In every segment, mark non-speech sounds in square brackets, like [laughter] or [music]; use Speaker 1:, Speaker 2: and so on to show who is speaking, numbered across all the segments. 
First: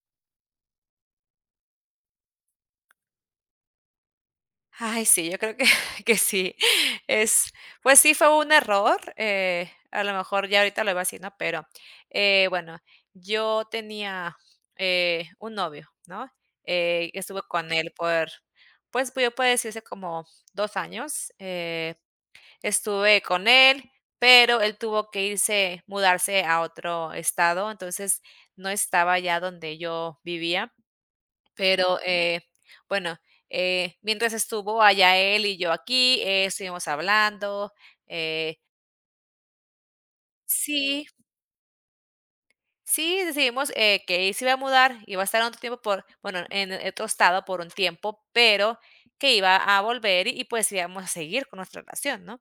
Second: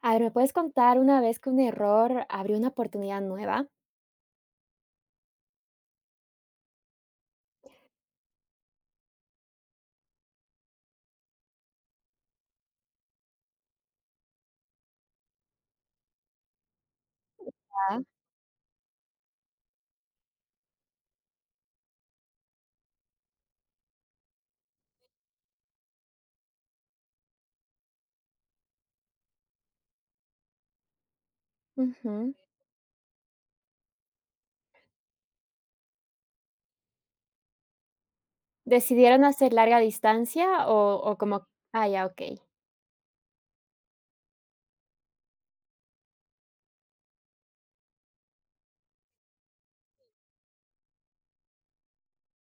Speaker 1: A ver, ¿me puedes contar una vez que un error abrió una oportunidad nueva?
Speaker 2: Ay, sí, yo creo que [laughs] que sí. Es Pues sí, fue un error, a lo mejor ya ahorita lo iba a decir, ¿no? Pero, bueno, yo tenía, un novio, ¿no? Estuve con él
Speaker 1: Ah.
Speaker 2: por, pues, yo puedo decirse como 2 años, estuve con él, pero él tuvo que irse mudarse a otro estado, entonces no estaba ya donde yo vivía. Pero,
Speaker 1: Ujú.
Speaker 2: bueno, mientras estuvo allá él y yo aquí, estuvimos hablando. Eh,
Speaker 1: ¿Decidieron hacer larga distancia o
Speaker 2: sí,
Speaker 1: o como? Ah, ya, okey,
Speaker 2: sí, decidimos, que él se iba a mudar, iba a estar otro tiempo por bueno, en otro estado por un tiempo, pero que iba a volver, y pues, íbamos a seguir con nuestra relación, ¿no?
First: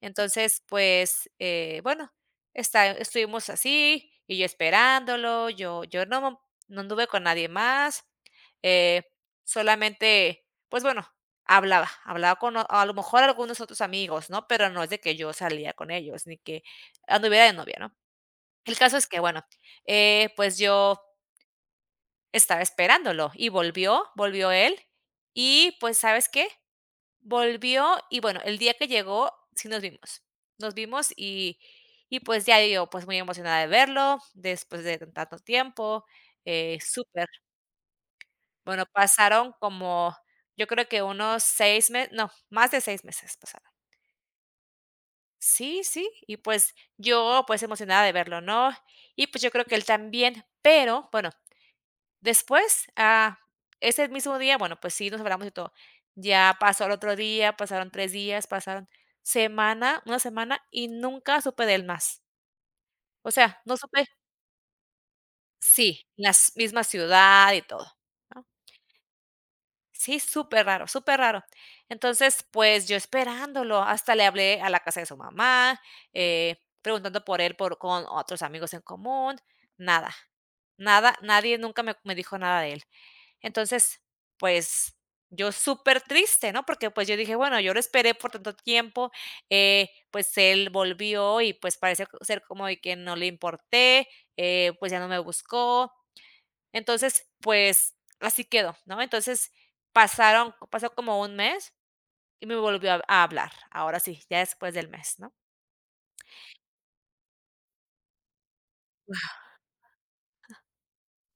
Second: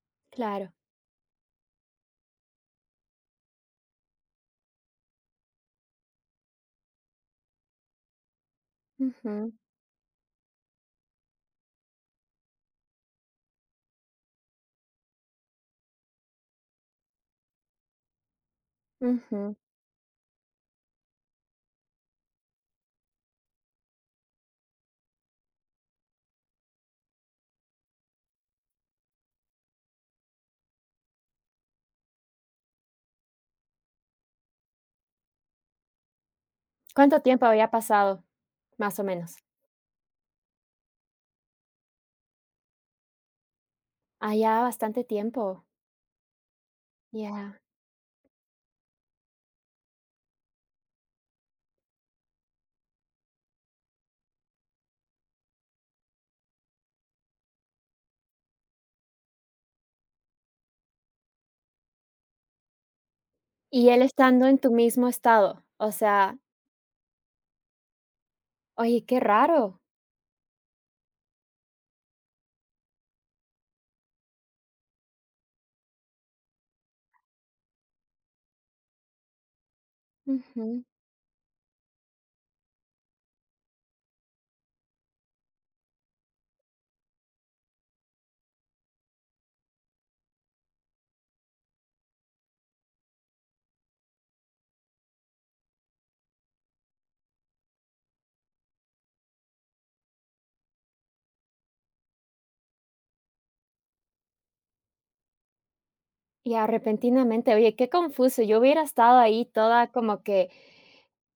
Speaker 2: Entonces,
Speaker 1: claro.
Speaker 2: pues, bueno, está estuvimos así, y yo esperándolo, yo no anduve con nadie más, eh,
Speaker 1: Ujú,
Speaker 2: solamente, pues, bueno, hablaba con a lo mejor algunos otros amigos, ¿no? Pero no es de que yo salía con ellos, ni que anduviera de novia, ¿no? El caso es que, bueno,
Speaker 1: ujú.
Speaker 2: pues, yo estaba esperándolo, y volvió él, y, pues, ¿sabes qué? Volvió y bueno, el día que llegó, sí nos vimos. Nos vimos, y pues ya yo, pues, muy emocionada de verlo después de tanto tiempo,
Speaker 1: ¿Cuánto
Speaker 2: súper.
Speaker 1: tiempo había pasado,
Speaker 2: Bueno,
Speaker 1: más o menos?
Speaker 2: pasaron como, yo creo que unos 6 meses no, más de 6 meses pasaron.
Speaker 1: Ah, ya bastante tiempo,
Speaker 2: Sí, sí, y pues yo,
Speaker 1: ya.
Speaker 2: pues, emocionada de verlo, ¿no? Y pues yo creo que él también, pero bueno. Después, ah, ese mismo día, bueno, pues sí, nos hablamos y todo. Ya pasó el otro día, pasaron 3 días, una semana y nunca supe de él más. O sea, no
Speaker 1: Y él
Speaker 2: supe
Speaker 1: estando en tu mismo estado, o
Speaker 2: sí, en la
Speaker 1: sea,
Speaker 2: misma ciudad y todo, ¿no?
Speaker 1: oye, qué raro.
Speaker 2: Sí, superraro, raro. Súper raro. Entonces, pues, yo esperándolo, hasta le hablé a la casa de su mamá, eh, preguntando por él por con otros amigos en común, nada,
Speaker 1: Ujú.
Speaker 2: nada, nadie nunca me dijo nada de él. Entonces, pues, yo súper triste, ¿no? Porque, pues, yo dije: "Bueno, yo lo esperé por tanto tiempo, pues, él volvió y, pues, parece co ser como de que no le importé, pues, ya no me buscó". Entonces, pues, así quedó, ¿no? Entonces, pasaron pasó como un mes y me volvió a hablar, ahora sí, ya después del mes, ¿no?
Speaker 1: Ya, repentinamente, oye, qué confuso. Yo hubiera estado ahí toda como que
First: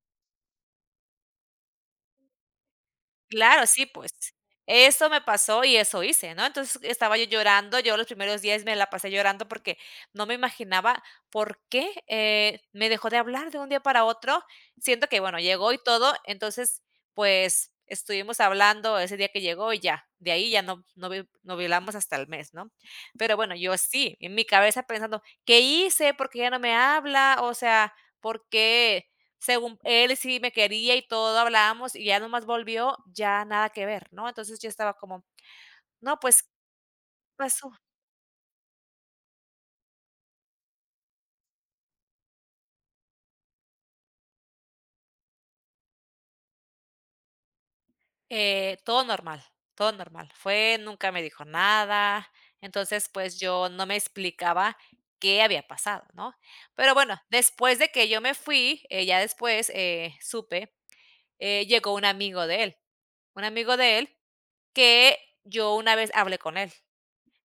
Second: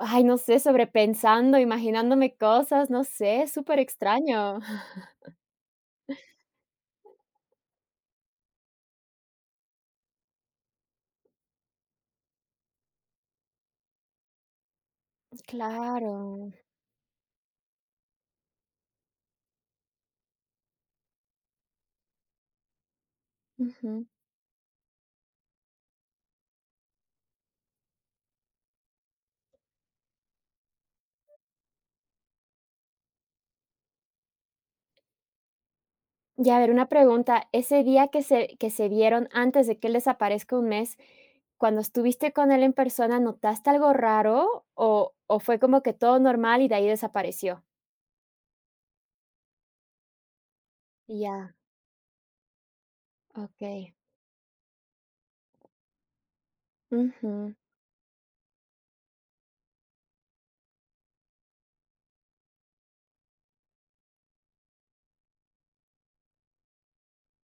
Speaker 1: ay, no sé, sobrepensando, imaginándome cosas, no sé,
Speaker 2: Claro,
Speaker 1: súper
Speaker 2: sí, pues,
Speaker 1: extraño.
Speaker 2: eso me pasó y eso hice, ¿no? Entonces, estaba yo llorando, yo los primeros días me la pasé llorando porque no me imaginaba por qué, me dejó de hablar de un día para otro. Siento que, bueno, llegó y todo,
Speaker 1: Claro.
Speaker 2: entonces, pues, estuvimos hablando ese día que llegó y ya, de ahí ya no hablamos hasta el mes, ¿no? Pero bueno, yo
Speaker 1: Ujú.
Speaker 2: sí, en mi cabeza pensando, ¿qué hice? ¿Por qué ya no me habla? O sea, ¿por qué? Según él sí me quería y todo, hablábamos y ya nomás volvió, ya nada que ver, ¿no? Entonces yo estaba como, no, pues, ¿qué
Speaker 1: Y a ver, una pregunta,
Speaker 2: pasó?
Speaker 1: ese día que se vieron antes de que él desaparezca un mes, cuando estuviste con él en persona, ¿notaste algo raro o fue como que todo normal y de ahí desapareció?
Speaker 2: Todo normal, todo normal. Nunca me dijo
Speaker 1: Ya,
Speaker 2: nada. Entonces, pues yo no
Speaker 1: okey.
Speaker 2: me explicaba qué había pasado, ¿no? Pero bueno,
Speaker 1: Ujú.
Speaker 2: después de que yo me fui, ya después, supe, llegó un amigo de él, un amigo de él que yo una vez hablé con él.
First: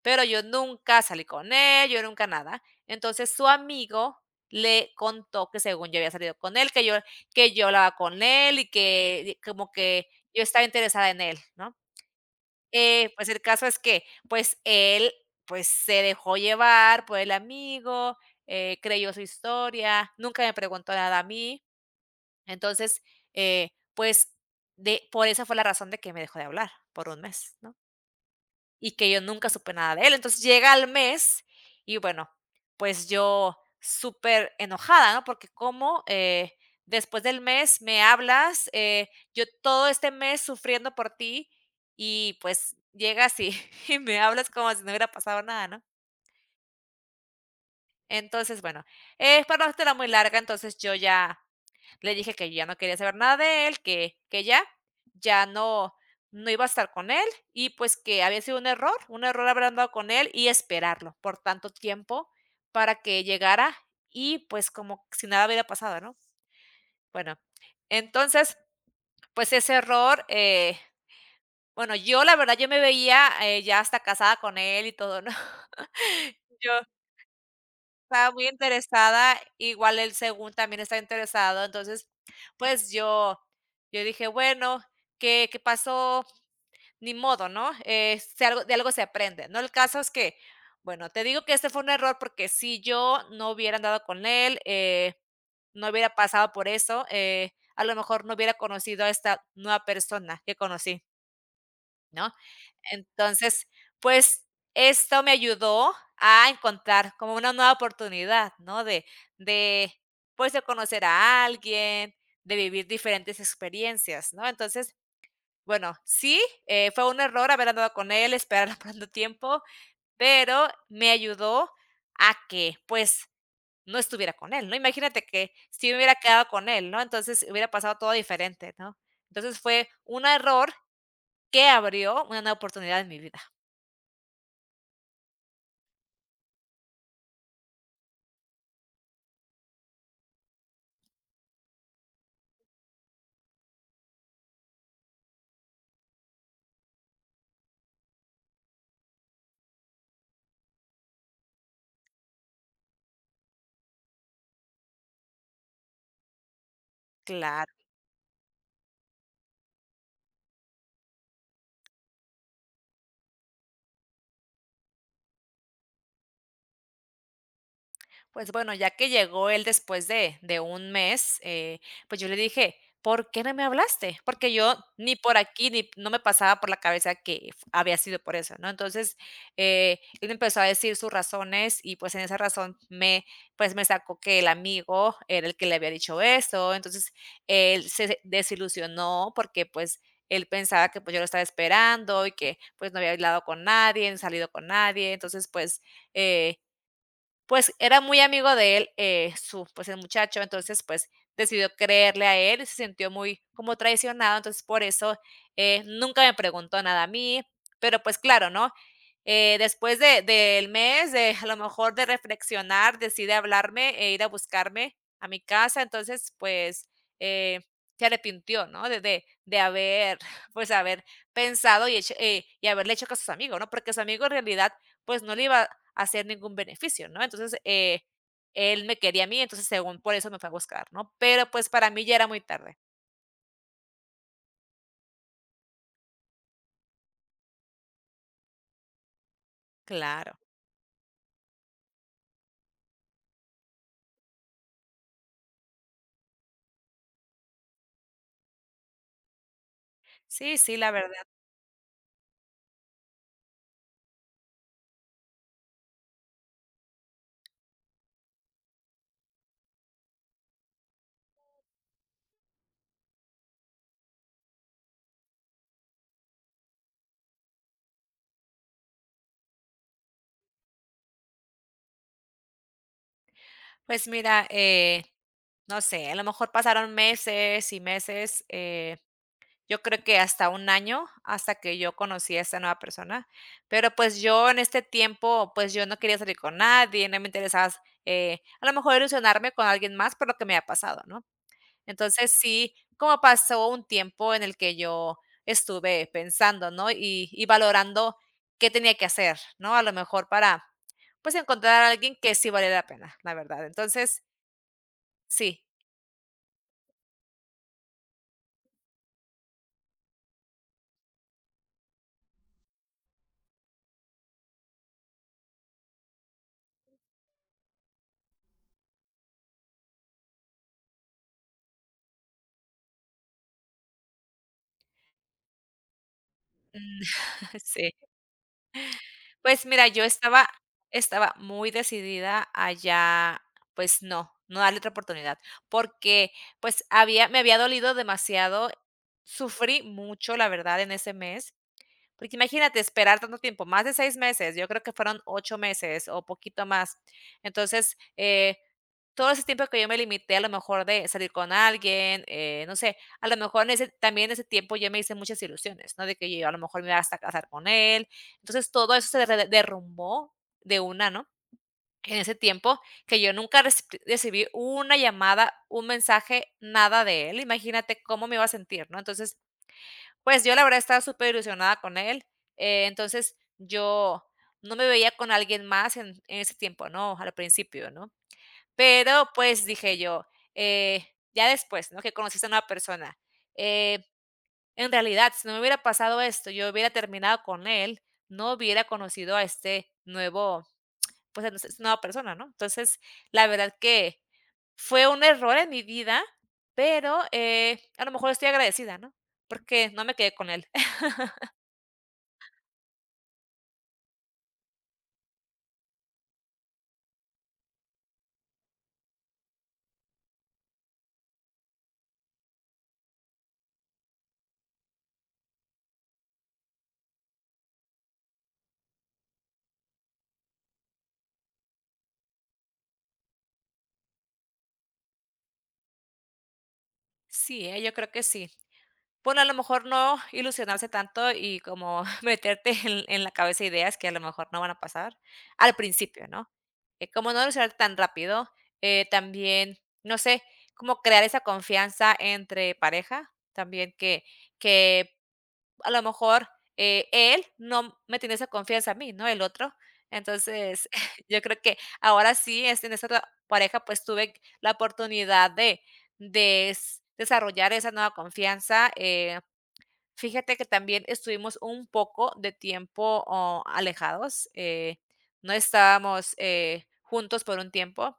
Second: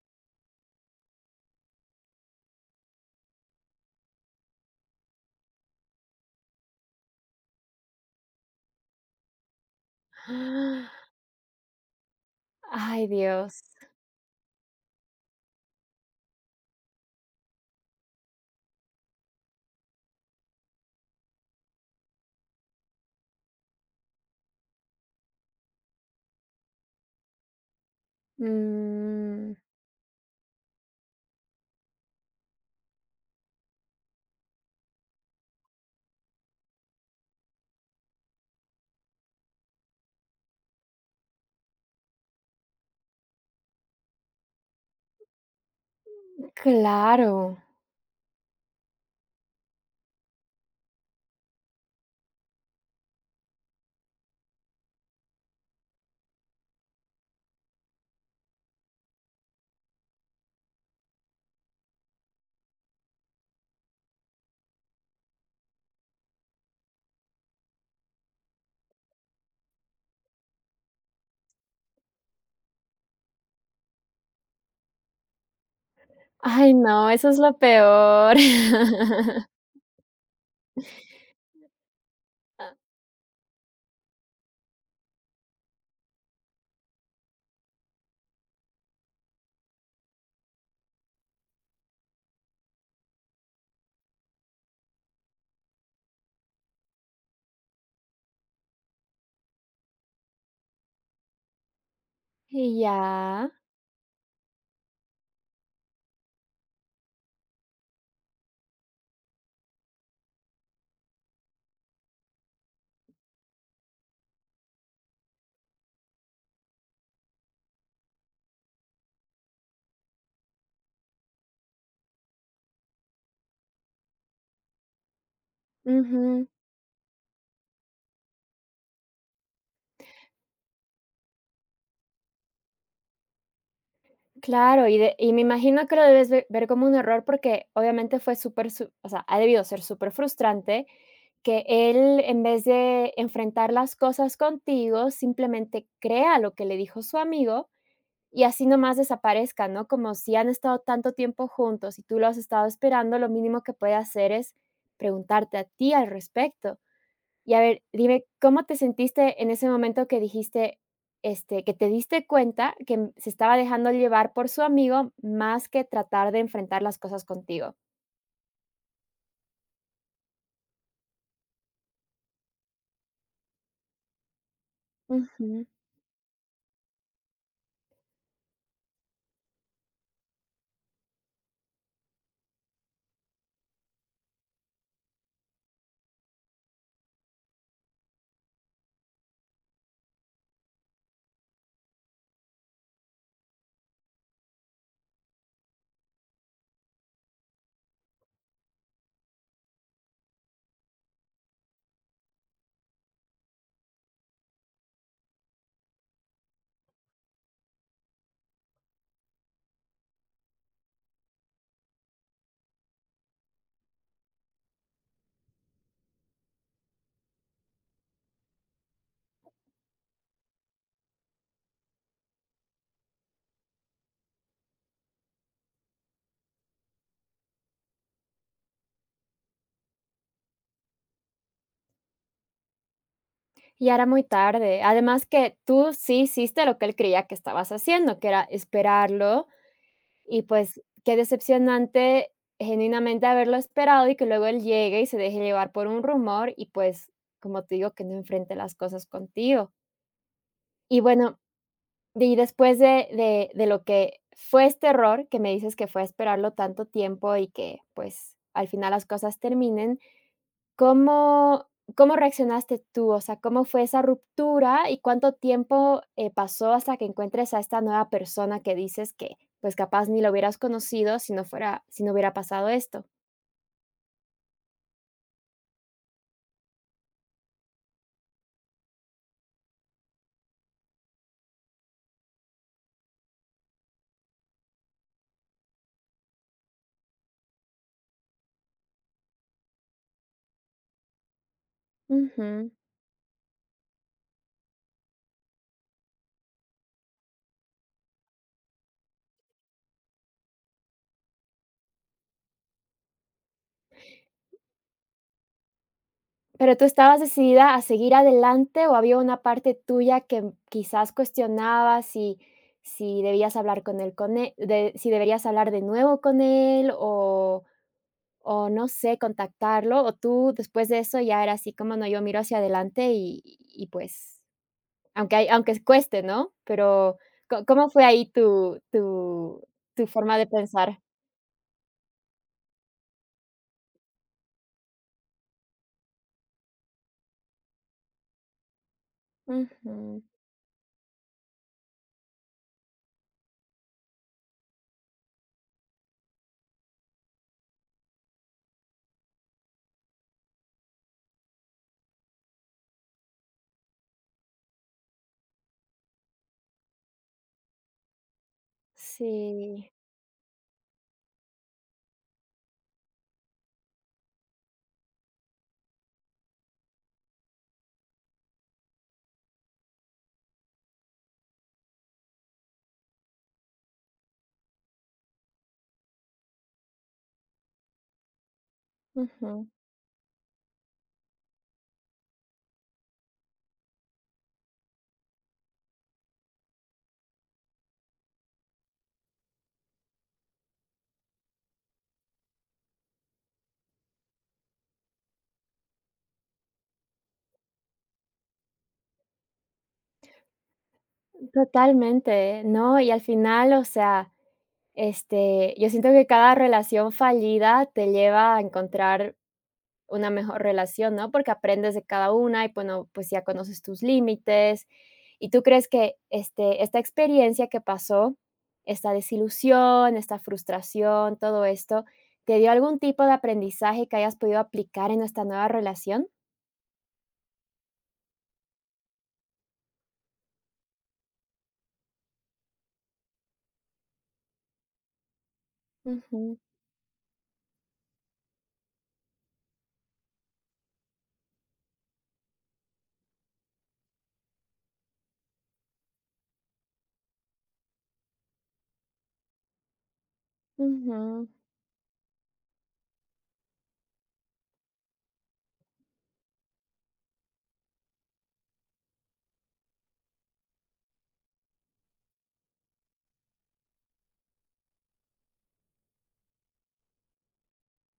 Speaker 2: Pero yo nunca salí con él, yo nunca nada. Entonces, su amigo le contó que según yo había salido con él, que yo hablaba con él y que como que yo estaba interesada
Speaker 1: [gasps]
Speaker 2: en él, ¿no?
Speaker 1: Ay,
Speaker 2: Pues el
Speaker 1: Dios.
Speaker 2: caso es que, pues él, pues se dejó llevar por el amigo, creyó su historia, nunca me preguntó nada a mí. Entonces, pues de por esa fue la razón de que me dejó de hablar por un mes, ¿no? Y que yo nunca
Speaker 1: Mm,
Speaker 2: supe nada de él. Entonces llega al mes y bueno, pues yo súper enojada, ¿no? Porque como después del mes me hablas, yo todo este mes sufriendo por ti y pues llegas y, [laughs] y me hablas como si no hubiera pasado nada, ¿no?
Speaker 1: claro.
Speaker 2: Entonces, bueno, es para no hacerla muy larga, entonces yo ya le dije que ya no quería saber nada de él, que ya, ya no iba a estar con él y, pues, que había sido un error haber andado con él y esperarlo por tanto tiempo para que llegara y, pues, como si nada hubiera pasado, ¿no? Bueno, entonces, pues, ese error, bueno, yo la verdad, yo me veía, ya hasta casada con él y todo, ¿no? [laughs] Yo
Speaker 1: Ay, no, eso es lo
Speaker 2: estaba
Speaker 1: peor.
Speaker 2: muy interesada,
Speaker 1: [laughs]
Speaker 2: igual él según también estaba interesado. Entonces,
Speaker 1: Ah,
Speaker 2: pues yo dije: "Bueno, qué pasó? Ni modo", ¿no? Si algo de algo se aprende, ¿no? El caso es que, bueno, te digo que este fue un error, porque si yo no hubiera andado con él, no hubiera pasado por eso, a lo mejor no hubiera conocido a esta nueva persona que conocí, ¿no?
Speaker 1: y ya.
Speaker 2: Entonces, pues, esto me ayudó a encontrar como una nueva oportunidad, ¿no? De, pues, de conocer a alguien, de vivir diferentes experiencias, ¿no? Entonces, bueno, sí, fue un error haber andado con él, esperar [laughs] tanto tiempo, pero me ayudó a que, pues, no estuviera con él, ¿no? Imagínate que si me hubiera
Speaker 1: Ujú.
Speaker 2: quedado con él, ¿no? Entonces, hubiera pasado todo diferente, ¿no? Entonces, fue un error que abrió una nueva oportunidad en mi vida.
Speaker 1: Claro, y de y me imagino que lo debes ve ver como un error, porque obviamente fue súper su o sea, ha debido ser súper frustrante que él, en vez de enfrentar las cosas contigo, simplemente crea lo que le dijo su amigo y así nomás desaparezca, ¿no? Como si han estado tanto tiempo juntos y tú lo has estado esperando, lo mínimo que puede hacer es preguntarte a ti al respecto. Y a
Speaker 2: Claro.
Speaker 1: ver, dime, ¿cómo te sentiste en ese momento que dijiste, este, que te diste cuenta que, mm, se estaba dejando llevar por su amigo más que tratar de enfrentar las cosas contigo?
Speaker 2: Pues bueno, ya que llegó él después de un mes, pues yo le dije: "¿Por qué no me hablaste?". Porque yo ni por
Speaker 1: Ujú.
Speaker 2: aquí ni no me pasaba por la cabeza que f había sido por eso, ¿no? Entonces, él empezó a decir sus razones y, pues, en esa razón pues, me sacó que el amigo era el que le había dicho esto. Entonces, él se desilusionó porque, pues, él pensaba que, pues, yo lo estaba esperando y que, pues, no había hablado con nadie, no salido con nadie. Entonces, pues, eh, pues era muy amigo de él, su pues el muchacho, entonces, pues decidió creerle a él y se sintió muy como traicionado, entonces por eso, nunca me preguntó nada a mí, pero pues claro, ¿no? Después de del mes, de a lo mejor de reflexionar, decide hablarme e ir a buscarme a mi casa, entonces, pues, eh, se arrepintió, ¿no? De haber, [laughs] pues, haber pensado y hecho, y haberle hecho caso a sus amigos, ¿no? Porque su amigo en realidad, pues, no le iba hacer ningún beneficio, ¿no? Entonces, él me quería a mí, entonces según por eso me fue a buscar, ¿no? Pero pues para mí ya era muy tarde.
Speaker 1: Ya era muy tarde. Además que tú sí hiciste lo que él creía que estabas haciendo, que era esperarlo,
Speaker 2: Claro.
Speaker 1: y pues, qué decepcionante genuinamente haberlo esperado y que luego él llegue y se deje llevar por un rumor y, pues, como te digo, que no enfrente las cosas contigo.
Speaker 2: Sí, sí, la
Speaker 1: Y
Speaker 2: verdad.
Speaker 1: bueno, y después de lo que fue este error, que me dices que fue esperarlo tanto tiempo y que, pues, al final las cosas terminen, ¿cómo cómo reaccionaste tú? O sea, ¿cómo fue esa ruptura y cuánto tiempo, pasó hasta que encuentres a esta nueva persona que dices que, pues, capaz ni lo hubieras conocido si no hubiera pasado esto?
Speaker 2: Pues mira, no sé, a lo mejor pasaron meses y meses, yo creo que hasta un año hasta que yo conocí a esta nueva persona, pero pues yo en este tiempo, pues yo no quería salir con nadie, no me interesaba, a lo mejor ilusionarme con alguien más por lo que me ha pasado, ¿no? Entonces, sí, como pasó un tiempo en el que yo estuve pensando, ¿no? Y valorando qué tenía que hacer, ¿no? A lo mejor para, pues, encontrar a alguien que sí valiera la pena, la verdad. Entonces, sí,
Speaker 1: ¿Pero tú estabas decidida a seguir adelante o había una parte tuya que quizás cuestionaba si si debías hablar con él con e de si deberías hablar de nuevo con él o no sé, ¿contactarlo? ¿O tú después de eso ya era así como: "No, yo miro hacia adelante y pues, aunque hay aunque cueste", ¿no? Pero,
Speaker 2: [laughs]
Speaker 1: ¿có cómo
Speaker 2: sí.
Speaker 1: fue ahí tu tu
Speaker 2: Pues mira, yo
Speaker 1: tu forma de pensar?
Speaker 2: estaba muy decidida a ya, pues no, no darle otra oportunidad, porque, pues, había me había dolido demasiado, sufrí
Speaker 1: Ujú.
Speaker 2: mucho, la verdad, en ese mes. Porque imagínate esperar tanto tiempo, más de 6 meses, yo creo que fueron 8 meses o poquito más. Entonces, todo ese tiempo que yo me limité a lo mejor de salir con alguien, no sé, a lo mejor en ese también en ese tiempo yo me hice muchas ilusiones, ¿no? De que yo a lo mejor me iba hasta a casar con él. Entonces, todo eso se re
Speaker 1: Sí.
Speaker 2: derrumbó de una, ¿no? En ese tiempo que yo nunca recibí una llamada, un mensaje, nada de él. Imagínate cómo me iba a sentir, ¿no? Entonces, pues yo la verdad estaba súper ilusionada con él, entonces yo no me veía con alguien más en ese tiempo, ¿no? Al principio, ¿no? Pero pues
Speaker 1: Ujú.
Speaker 2: dije yo, eh, ya después, ¿no? Que conociste a una persona. eh, en realidad, si no me hubiera pasado esto, yo hubiera terminado con él, no hubiera conocido a este nuevo, pues a esta nueva persona, ¿no? Entonces, la verdad que fue un error en mi vida, pero a lo mejor estoy agradecida, ¿no? Porque no me quedé con él.
Speaker 1: Totalmente, ¿eh? ¿No? Y al final, o sea, este, yo siento que cada relación fallida te lleva a encontrar una mejor relación, ¿no? Porque aprendes de cada una y bueno, pues ya conoces tus límites. ¿Y tú crees que este, esta experiencia que pasó, esta desilusión, esta frustración, todo esto, te dio algún tipo de aprendizaje que hayas podido aplicar en esta nueva relación?
Speaker 2: Sí, yo creo que sí. Bueno, a lo mejor no ilusionarse tanto y como [laughs] meterte en la cabeza ideas que a lo mejor no van a pasar al principio, ¿no?
Speaker 1: Ujú,
Speaker 2: Como no ilusionarte tan rápido, también, no sé, como crear esa confianza entre pareja, también que a lo mejor, él no me tiene esa confianza a mí, ¿no? El otro. Entonces, [laughs] yo
Speaker 1: ujú.
Speaker 2: creo que ahora sí, este, en esta otra pareja, pues, tuve la oportunidad de s desarrollar esa nueva confianza, fíjate que también estuvimos un poco de tiempo, oh, alejados, no estábamos, juntos por un tiempo,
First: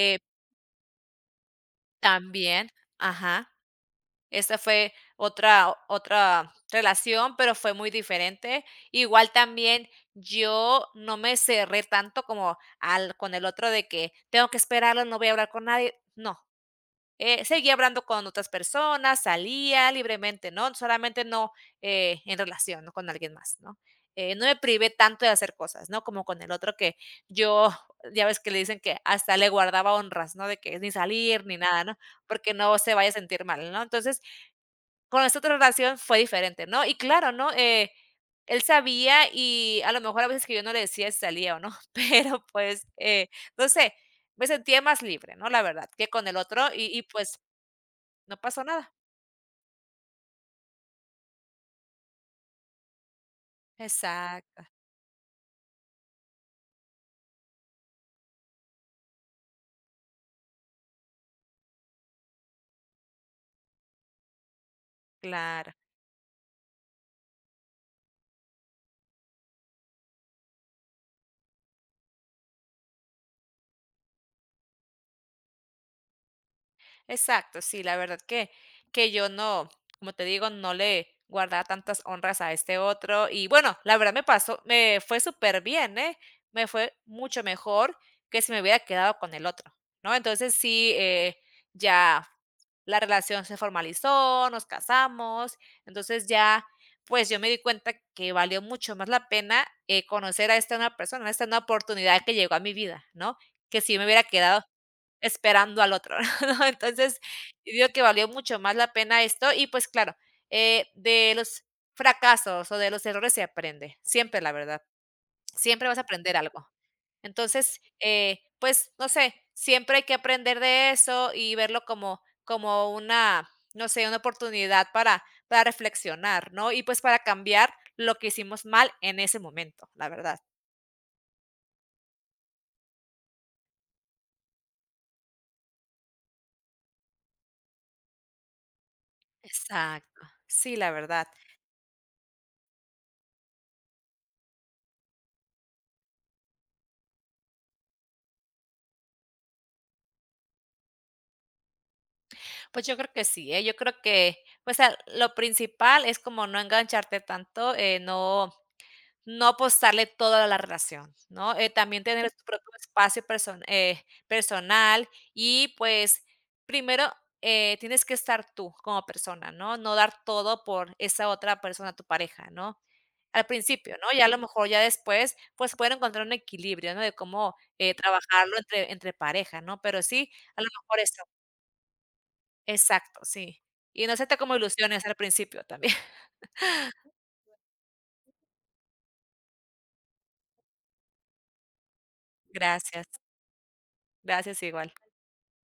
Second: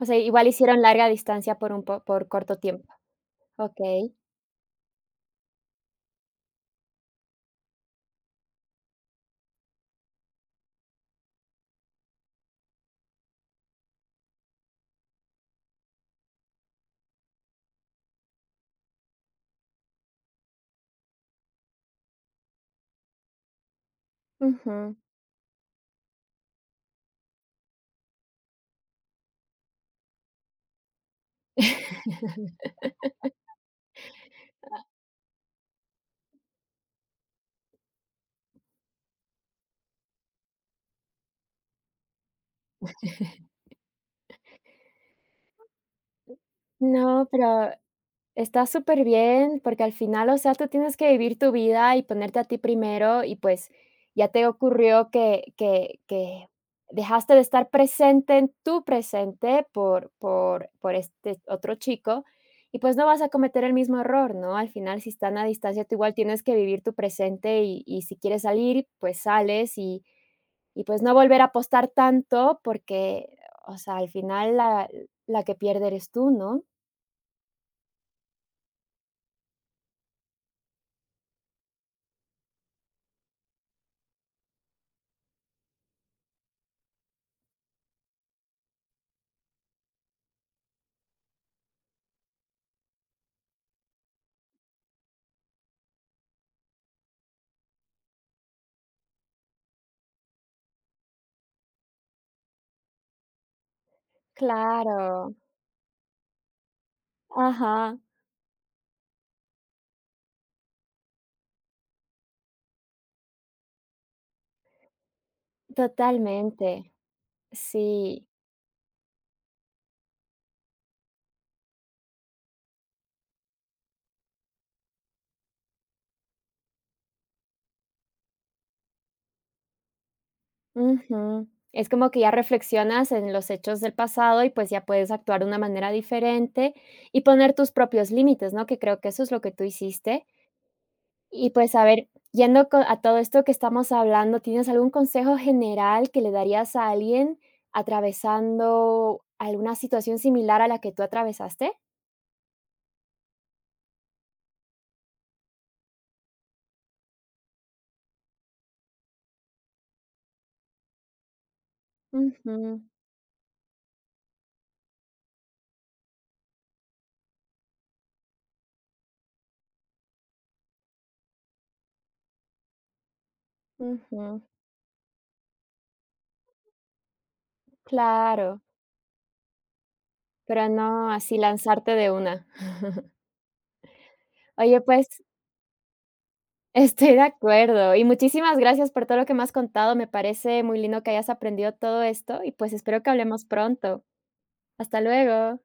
Speaker 1: O sea, igual hicieron larga distancia por un po por corto
Speaker 2: también
Speaker 1: tiempo.
Speaker 2: ajá.
Speaker 1: Okey.
Speaker 2: Esta fue otra relación, pero fue muy diferente. Igual también yo no me cerré tanto como al con el otro de que tengo que esperarlo, no voy a hablar con nadie. No, seguí hablando con otras personas, salía libremente, ¿no? Solamente no, en relación, ¿no? Con alguien más, ¿no? No me privé
Speaker 1: Ujú.
Speaker 2: tanto de hacer cosas, ¿no? Como con el otro que yo, ya ves que le dicen que hasta le guardaba honras, ¿no? De que ni salir ni nada, ¿no? Porque no se vaya a sentir mal, ¿no? Entonces, con esta otra relación fue diferente, ¿no? Y claro, ¿no? Él sabía y a lo mejor a veces que yo no le decía si salía o no, [laughs] pero pues,
Speaker 1: Ah.
Speaker 2: no sé, me sentía más libre, ¿no? La verdad, que con el otro y
Speaker 1: No,
Speaker 2: pues
Speaker 1: pero
Speaker 2: no pasó
Speaker 1: está
Speaker 2: nada.
Speaker 1: súper bien porque al final, o sea, tú tienes que vivir tu vida y ponerte a ti primero y pues ya te
Speaker 2: Exacto,
Speaker 1: ocurrió que dejaste de estar presente en tu presente por este otro chico y pues no vas a cometer el mismo error, ¿no? Al final, si están a
Speaker 2: claro.
Speaker 1: distancia, tú igual tienes que vivir tu presente y si quieres salir, pues sales y pues no volver a apostar tanto porque, o sea, al final la que pierde eres tú, ¿no?
Speaker 2: Exacto, sí, la verdad que yo no, como te digo, no le guardaba tantas honras a este otro. Y bueno, la verdad me pasó, me fue súper bien, ¿eh? Me fue mucho mejor que si me hubiera quedado con el otro, ¿no? Entonces sí, ya la relación se formalizó, nos casamos, entonces ya, pues yo me di cuenta que valió mucho más la pena, conocer a esta nueva persona, a esta nueva oportunidad que llegó a mi vida, ¿no? Que si me hubiera quedado
Speaker 1: Claro.
Speaker 2: esperando al otro. [laughs] [laughs] ¿no? Entonces, yo digo
Speaker 1: Ajá,
Speaker 2: que valió mucho más la pena esto y pues claro, de los fracasos o de los errores se aprende, siempre la verdad, siempre vas a aprender algo.
Speaker 1: totalmente.
Speaker 2: Entonces,
Speaker 1: Sí.
Speaker 2: pues no sé, siempre hay que aprender de eso y verlo como, una, no sé, una oportunidad para, reflexionar, ¿no? Y pues para cambiar lo que hicimos mal en ese momento, la verdad.
Speaker 1: Ujú. Es como que ya reflexionas en los hechos del pasado y pues ya puedes actuar de una manera diferente y poner tus propios límites, ¿no? Que creo que eso es lo que tú
Speaker 2: Exacto,
Speaker 1: hiciste.
Speaker 2: sí, la verdad.
Speaker 1: Y pues, a ver, yendo a todo esto que estamos hablando, ¿tienes algún consejo general que le darías a alguien atravesando alguna situación similar a la que tú atravesaste?
Speaker 2: Pues yo creo que sí, ¿eh? Yo creo que, pues, ah, lo principal es como no engancharte tanto, no apostarle todo a la relación, ¿no? También tener tu propio
Speaker 1: Ujú,
Speaker 2: espacio personal y, pues, primero, tienes que estar tú como persona, ¿no? No dar todo por esa otra persona, tu pareja, ¿no? Al principio, ¿no? Ya a lo
Speaker 1: ujú,
Speaker 2: mejor ya después, pues, pueden encontrar un equilibrio, ¿no? De cómo, trabajarlo
Speaker 1: claro.
Speaker 2: entre pareja, ¿no? Pero sí, a lo
Speaker 1: Pero
Speaker 2: mejor
Speaker 1: no
Speaker 2: eso.
Speaker 1: así lanzarte de una.
Speaker 2: Exacto, sí. Y no se te como
Speaker 1: Oye,
Speaker 2: ilusiones
Speaker 1: pues,
Speaker 2: al
Speaker 1: [laughs]
Speaker 2: principio también. [laughs]
Speaker 1: estoy de acuerdo. Y muchísimas gracias por todo lo que me has contado. Me parece muy lindo que hayas aprendido todo esto y, pues, espero
Speaker 2: Gracias,
Speaker 1: que hablemos pronto.
Speaker 2: gracias igual.
Speaker 1: Hasta luego.